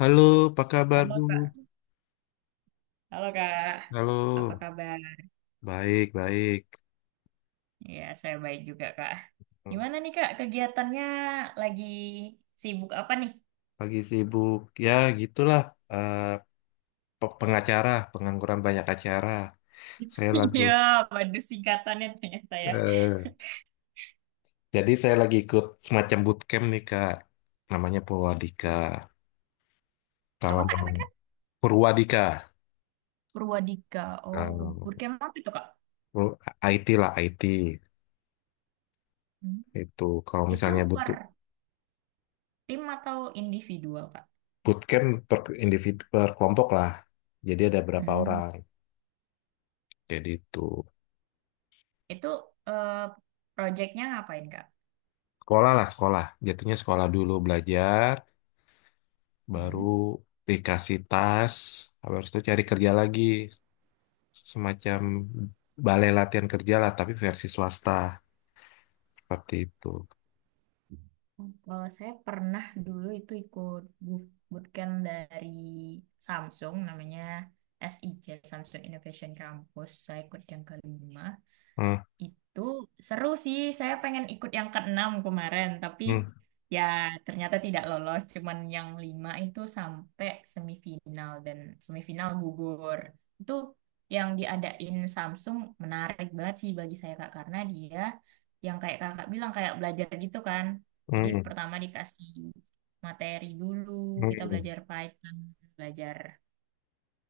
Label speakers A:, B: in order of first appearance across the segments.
A: Halo, apa kabar
B: Halo
A: dulu?
B: Kak, halo Kak,
A: Halo,
B: apa kabar?
A: baik, baik.
B: Ya, saya baik juga Kak. Gimana nih Kak, kegiatannya lagi sibuk apa nih?
A: Pagi sibuk. Ya, gitulah. eh, pengacara, pengangguran banyak acara. Saya lagu.
B: Iya, waduh singkatannya ternyata ya.
A: eh, jadi saya lagi ikut semacam bootcamp nih, Kak. Namanya Purwadika. Kalau
B: Apa Kak
A: mau
B: namanya Kak?
A: Purwadika.
B: Purwadika,
A: eh,
B: oh Purkema apa itu Kak?
A: IT lah, IT.
B: Hmm.
A: Itu kalau
B: Itu
A: misalnya
B: per
A: butuh
B: tim atau individual Kak?
A: bootcamp per individu, per kelompok lah. Jadi ada berapa
B: Hmm.
A: orang. Jadi itu.
B: Itu eh, proyeknya ngapain Kak?
A: Sekolah lah, sekolah. Jatuhnya sekolah dulu belajar, baru
B: Hmm.
A: dikasih tas, habis itu cari kerja lagi. Semacam balai latihan kerja lah, tapi versi swasta. Seperti itu.
B: Kalau saya pernah dulu itu ikut bootcamp dari Samsung, namanya SIJ, Samsung Innovation Campus. Saya ikut yang kelima.
A: Hmm,
B: Itu seru sih. Saya pengen ikut yang keenam kemarin, tapi
A: hmm,
B: ya ternyata tidak lolos. Cuman yang lima itu sampai semifinal dan semifinal gugur. Itu yang diadain Samsung menarik banget sih bagi saya Kak, karena dia yang kayak Kakak bilang kayak belajar gitu kan. Jadi
A: hmm,
B: pertama dikasih materi dulu, kita
A: hmm,
B: belajar Python, belajar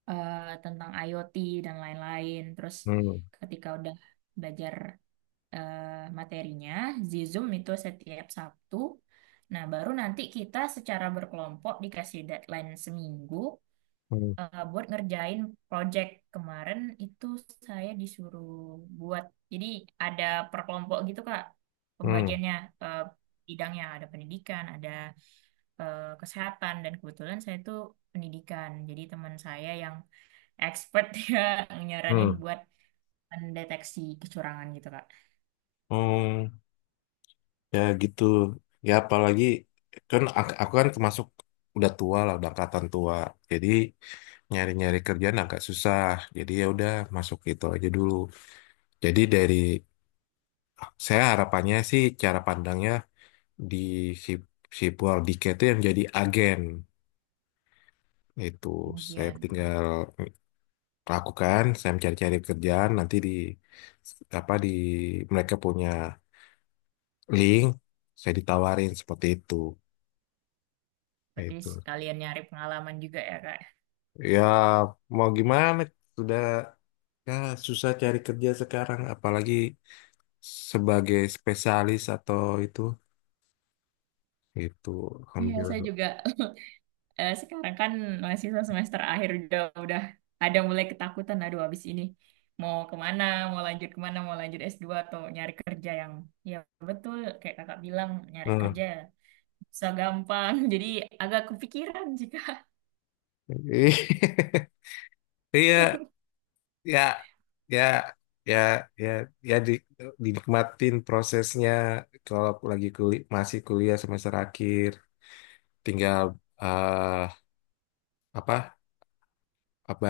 B: tentang IoT dan lain-lain. Terus
A: hmm,
B: ketika udah belajar eh, materinya, Zizum itu setiap Sabtu. Nah, baru nanti kita secara berkelompok dikasih deadline seminggu
A: hmm,
B: buat ngerjain project. Kemarin itu saya disuruh buat, jadi ada per kelompok gitu Kak,
A: hmm,
B: pembagiannya eh, bidangnya ada pendidikan, ada kesehatan, dan kebetulan saya itu pendidikan. Jadi teman saya yang expert ya nyaranin
A: hmm,
B: buat mendeteksi kecurangan gitu Kak.
A: hmm. Ya gitu. Ya apalagi, kan aku kan termasuk udah tua lah, udah angkatan tua. Jadi nyari-nyari kerjaan agak susah. Jadi ya udah masuk itu aja dulu. Jadi dari saya harapannya sih cara pandangnya di si, si Purwardika itu yang jadi agen itu, saya
B: Kemudian.
A: tinggal lakukan, saya mencari-cari kerjaan nanti di apa, di mereka punya link, saya ditawarin seperti itu.
B: Berarti
A: Itu
B: sekalian nyari pengalaman juga ya, Kak.
A: ya mau gimana, sudah ya, susah cari kerja sekarang apalagi sebagai spesialis atau itu
B: Iya,
A: ambil.
B: saya juga sekarang kan mahasiswa semester akhir udah ada mulai ketakutan. Aduh, habis ini mau kemana, mau lanjut S2 atau nyari kerja yang, ya, betul kayak kakak bilang nyari
A: Nah,
B: kerja susah gampang. Jadi agak kepikiran sih Kak.
A: iya, ya, ya, ya, ya, ya, di, dinikmatin prosesnya. Kalau aku lagi kuliah masih kuliah semester akhir, tinggal eh apa, apa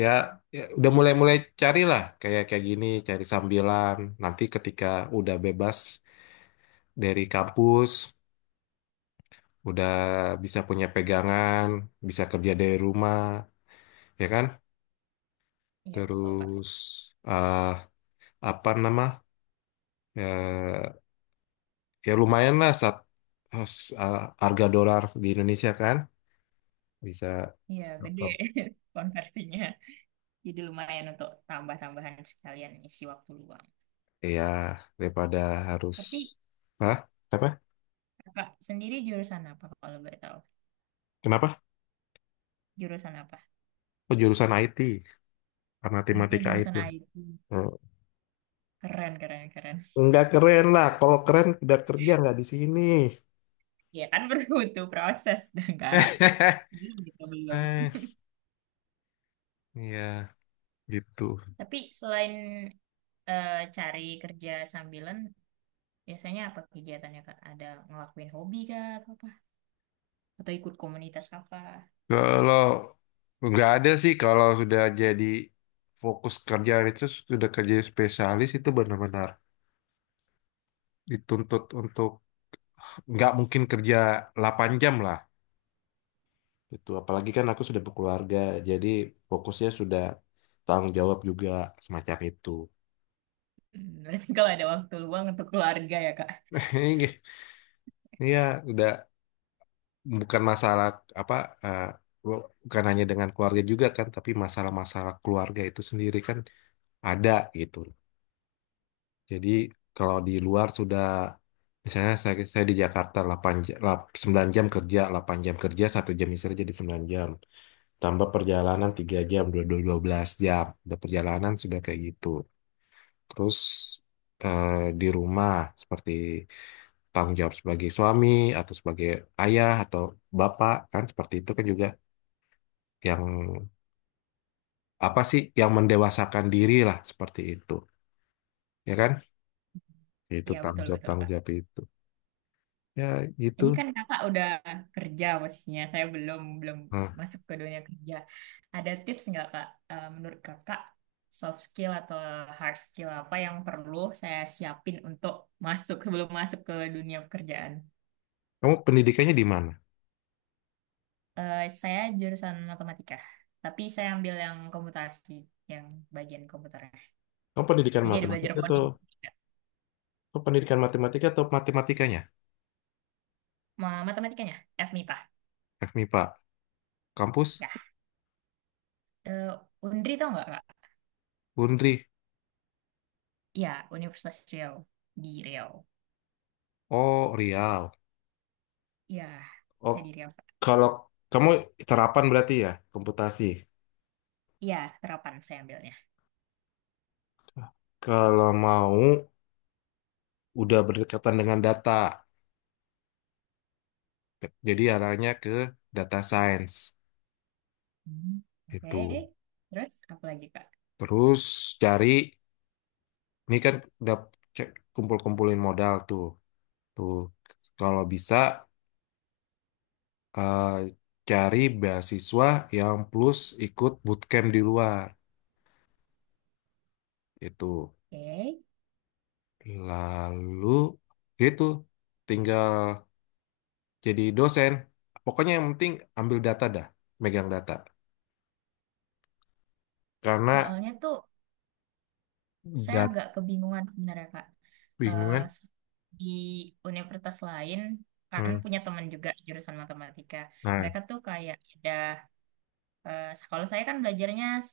A: ya, ya udah mulai-mulai carilah, kayak kayak gini cari sambilan nanti ketika udah bebas dari kampus, udah bisa punya pegangan, bisa kerja dari rumah, ya kan.
B: Iya betul Kak.
A: Terus eh apa nama, ya ya lumayan lah satu. Oh, harga dolar di Indonesia kan bisa,
B: Iya gede konversinya. Jadi lumayan untuk tambah-tambahan sekalian isi waktu luang.
A: ya daripada harus.
B: Tapi
A: Hah? Apa,
B: Kakak sendiri jurusan apa kalau boleh tahu?
A: kenapa?
B: Jurusan apa?
A: Oh, jurusan IT,
B: Hmm,
A: matematika IT.
B: jurusan IT.
A: Eh,
B: Keren, keren, keren.
A: nggak keren lah, kalau keren udah kerja nggak di sini.
B: Ya kan butuh proses, dah enggak? Gitu belum.
A: eh iya, gitu.
B: Tapi selain cari kerja sambilan, biasanya apa kegiatannya, Kak? Ada ngelakuin hobi kah atau apa? Atau ikut komunitas apa?
A: Kalau nggak ada sih, kalau sudah jadi fokus kerja itu, sudah kerja spesialis itu benar-benar dituntut untuk, nggak mungkin kerja 8 jam lah gitu. Apalagi kan aku sudah berkeluarga, jadi fokusnya sudah tanggung jawab juga semacam itu.
B: Berarti kalau ada waktu luang untuk keluarga ya, Kak?
A: Iya, udah bukan masalah apa, eh, bukan hanya dengan keluarga juga kan, tapi masalah-masalah keluarga itu sendiri kan ada gitu. Jadi kalau di luar sudah misalnya saya di Jakarta 8 jam, 9 jam kerja, 8 jam kerja, 1 jam istirahat jadi 9 jam. Tambah perjalanan 3 jam, 12 jam. Udah perjalanan sudah kayak gitu. Terus eh, di rumah seperti tanggung jawab sebagai suami atau sebagai ayah atau bapak kan seperti itu kan juga, yang apa sih yang mendewasakan diri lah seperti itu, ya kan, itu
B: Iya,
A: tanggung
B: betul,
A: jawab,
B: betul,
A: tanggung
B: Kak.
A: jawab itu, ya gitu.
B: Ini kan kakak udah kerja posisinya, saya belum belum
A: Nah,
B: masuk ke dunia kerja. Ada tips nggak kak? Menurut kakak soft skill atau hard skill apa yang perlu saya siapin untuk masuk sebelum masuk ke dunia pekerjaan?
A: kamu pendidikannya di mana?
B: Saya jurusan matematika, tapi saya ambil yang komputasi, yang bagian komputernya.
A: Kamu pendidikan
B: Jadi ada belajar
A: matematika atau,
B: coding juga.
A: kamu pendidikan matematika atau matematikanya?
B: Matematikanya, FMIPA.
A: FMIPA, kampus
B: Ya. Eh, Undri tau nggak kak?
A: Undri.
B: Ya, Universitas Riau di Riau.
A: Oh Riau,
B: Ya,
A: oh.
B: saya di Riau.
A: Kalau kamu terapan berarti ya komputasi.
B: Iya, terapan saya ambilnya.
A: Kalau mau, udah berdekatan dengan data. Jadi arahnya ke data science.
B: Hmm. Oke,
A: Itu.
B: terus apa lagi Kak?
A: Terus cari, ini kan udah kumpul-kumpulin modal tuh. Tuh, kalau bisa eh, cari beasiswa yang plus ikut bootcamp di luar. Itu.
B: Oke,
A: Lalu, gitu. Tinggal jadi dosen. Pokoknya yang penting ambil data dah. Megang data. Karena
B: soalnya tuh saya
A: dat
B: agak kebingungan sebenarnya Kak. Eh,
A: bingungan.
B: di universitas lain kan punya teman juga jurusan matematika.
A: Nah,
B: Mereka tuh kayak ada. Eh, kalau saya kan belajarnya C++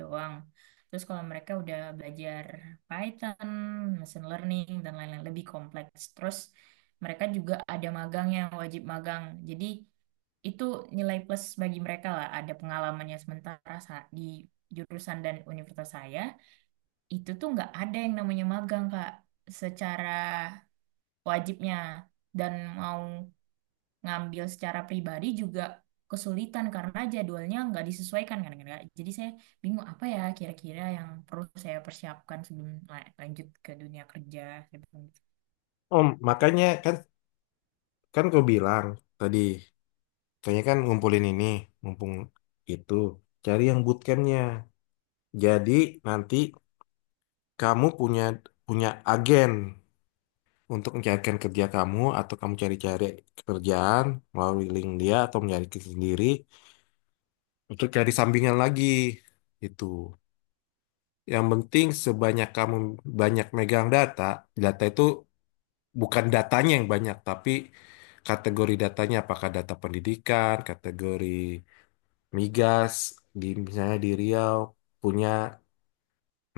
B: doang. Terus kalau mereka udah belajar Python, machine learning, dan lain-lain lebih kompleks. Terus mereka juga ada magang, yang wajib magang. Jadi itu nilai plus bagi mereka lah. Ada pengalamannya, sementara di jurusan dan universitas saya, itu tuh nggak ada yang namanya magang, Kak. Secara wajibnya. Dan mau ngambil secara pribadi juga kesulitan karena jadwalnya nggak disesuaikan kan kan Kak. Jadi saya bingung apa ya kira-kira yang perlu saya persiapkan sebelum lanjut ke dunia kerja. Saya gitu.
A: om, makanya kan, gue bilang tadi, kayaknya kan ngumpulin ini mumpung itu, cari yang bootcampnya. Jadi nanti kamu punya, punya agen untuk mencarikan kerja kamu, atau kamu cari-cari pekerjaan melalui link dia, atau mencari sendiri untuk cari sampingan lagi itu. Yang penting sebanyak kamu banyak megang data. Data itu bukan datanya yang banyak, tapi kategori datanya, apakah data pendidikan, kategori migas di misalnya di Riau punya.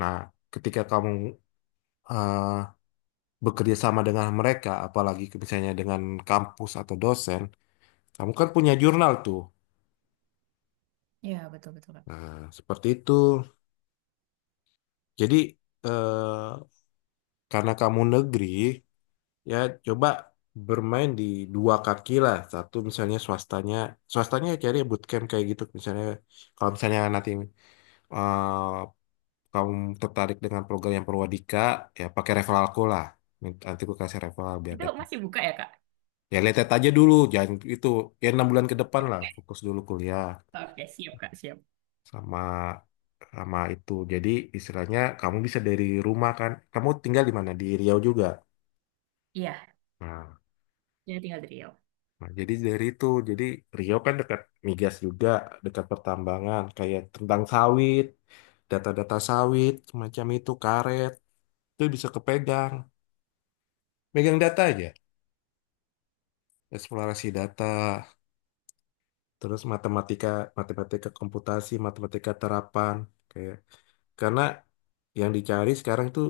A: Nah, ketika kamu eh, bekerja sama dengan mereka, apalagi misalnya dengan kampus atau dosen, kamu kan punya jurnal tuh.
B: Ya, betul-betul, Kak.
A: Nah, seperti itu. Jadi eh, karena kamu negeri, ya coba bermain di dua kaki lah, satu misalnya swastanya, swastanya ya cari bootcamp kayak gitu misalnya. Kalau misalnya nanti eh, kamu tertarik dengan program yang Perwadika, ya pakai referral aku lah. Nanti aku kasih referral biar
B: Itu
A: dapat,
B: masih buka ya Kak?
A: ya lihat aja dulu, jangan itu, ya 6 bulan ke depan lah fokus dulu kuliah.
B: Oke siap Kak, siap.
A: Sama, sama itu jadi istilahnya kamu bisa dari rumah kan, kamu tinggal di mana, di Riau juga.
B: Iya,
A: Nah,
B: jadi tinggal di Riau.
A: Nah, jadi dari itu, jadi Rio kan dekat migas juga, dekat pertambangan, kayak tentang sawit, data-data sawit, semacam itu, karet, itu bisa kepegang. Megang data aja, eksplorasi data, terus matematika, matematika komputasi, matematika terapan, kayak, karena yang dicari sekarang itu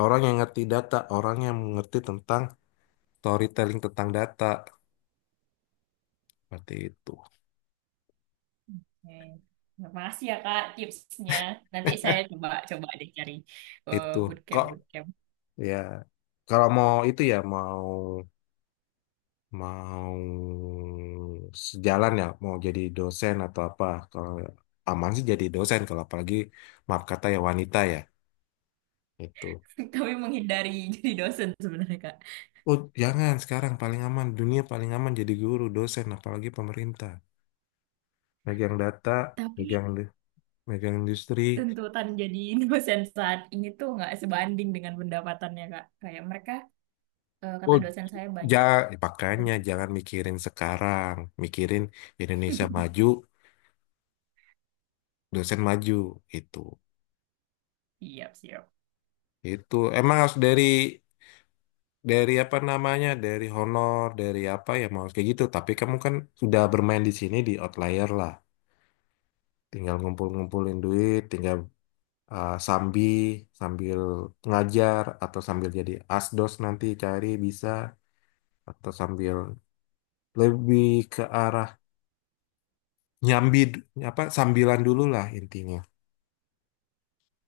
A: orang yang ngerti data, orang yang mengerti tentang storytelling tentang data, seperti itu.
B: Oke. Terima kasih ya Kak tipsnya. Nanti saya coba coba deh cari
A: Itu
B: bootcamp
A: kok,
B: bootcamp.
A: ya kalau mau itu ya mau, mau sejalan ya, mau jadi dosen atau apa. Kalau aman sih jadi dosen, kalau apalagi maaf kata ya wanita ya, itu.
B: Tapi menghindari jadi dosen sebenarnya Kak.
A: Oh jangan, sekarang paling aman, dunia paling aman jadi guru, dosen apalagi pemerintah. Megang data,
B: Tapi
A: megang, industri.
B: tuntutan jadi dosen saat ini tuh nggak sebanding dengan pendapatannya Kak. Kayak mereka kata
A: Oh
B: dosen saya
A: ja
B: banyak.
A: makanya jangan mikirin sekarang, mikirin Indonesia maju, dosen maju, itu.
B: Siap, siap.
A: Itu emang harus dari, apa namanya, dari honor, dari apa, ya mau kayak gitu, tapi kamu kan sudah bermain di sini di outlier lah, tinggal ngumpul-ngumpulin duit, tinggal uh, sambi sambil ngajar atau sambil jadi asdos, nanti cari bisa, atau sambil lebih ke arah nyambi, apa, sambilan dulu lah intinya,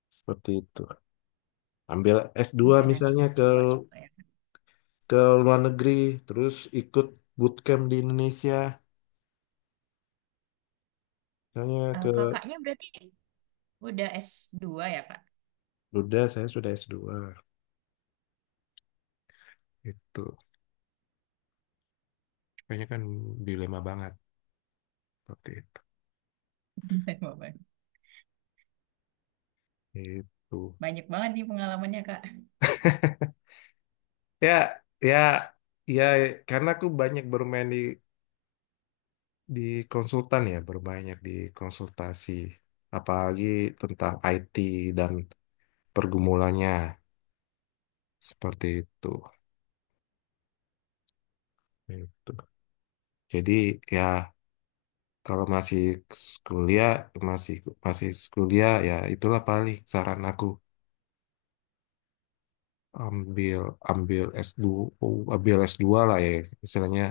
A: seperti itu. Ambil S2
B: Oke, nanti
A: misalnya,
B: saya
A: ke
B: coba coba ya.
A: ke luar negeri, terus ikut bootcamp di Indonesia misalnya,
B: Eh,
A: ke.
B: kakaknya berarti udah S2 ya, Kak?
A: Udah, saya sudah S2. Itu kayaknya kan dilema banget seperti itu. Itu.
B: Banyak banget nih pengalamannya, Kak.
A: Ya, ya, ya, karena aku banyak bermain di di konsultan ya, berbanyak di konsultasi, apalagi tentang IT dan pergumulannya seperti itu. Itu. Jadi ya kalau masih kuliah, masih masih kuliah, ya itulah paling saran aku, ambil, S2, ambil s dua lah ya istilahnya.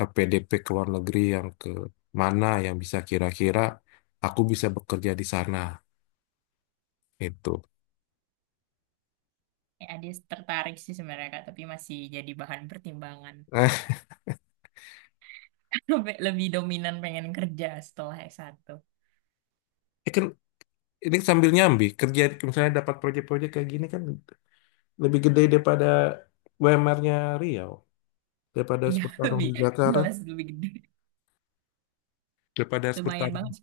A: PDP ke luar negeri yang ke mana, yang bisa kira-kira aku bisa bekerja di sana, itu.
B: Adis tertarik sih sebenarnya, Kak, tapi masih jadi bahan pertimbangan.
A: Eh,
B: Lebih lebih dominan pengen kerja setelah S1.
A: ini kan ini sambil nyambi kerja, misalnya dapat proyek-proyek kayak gini kan lebih gede daripada UMR-nya Riau, daripada harus
B: Iya,
A: bertarung
B: lebih
A: di Jakarta,
B: jelas, lebih gede.
A: daripada harus
B: Lumayan
A: bertarung
B: banget.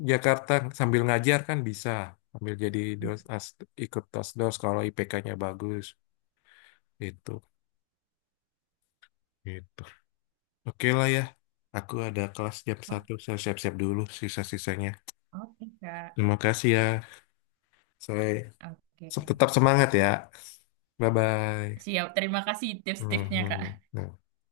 A: di Jakarta. Sambil ngajar kan bisa, sambil jadi dos as, ikut dos, kalau IPK-nya bagus, itu gitu. Oke lah ya, aku ada kelas jam
B: Oh,
A: satu saya siap-siap dulu, sisa-sisanya.
B: oke, Kak.
A: Terima kasih ya. Saya
B: Oke.
A: tetap semangat ya. Bye bye.
B: Siap, terima kasih tips-tipsnya,
A: Hmm,
B: Kak.
A: hmm.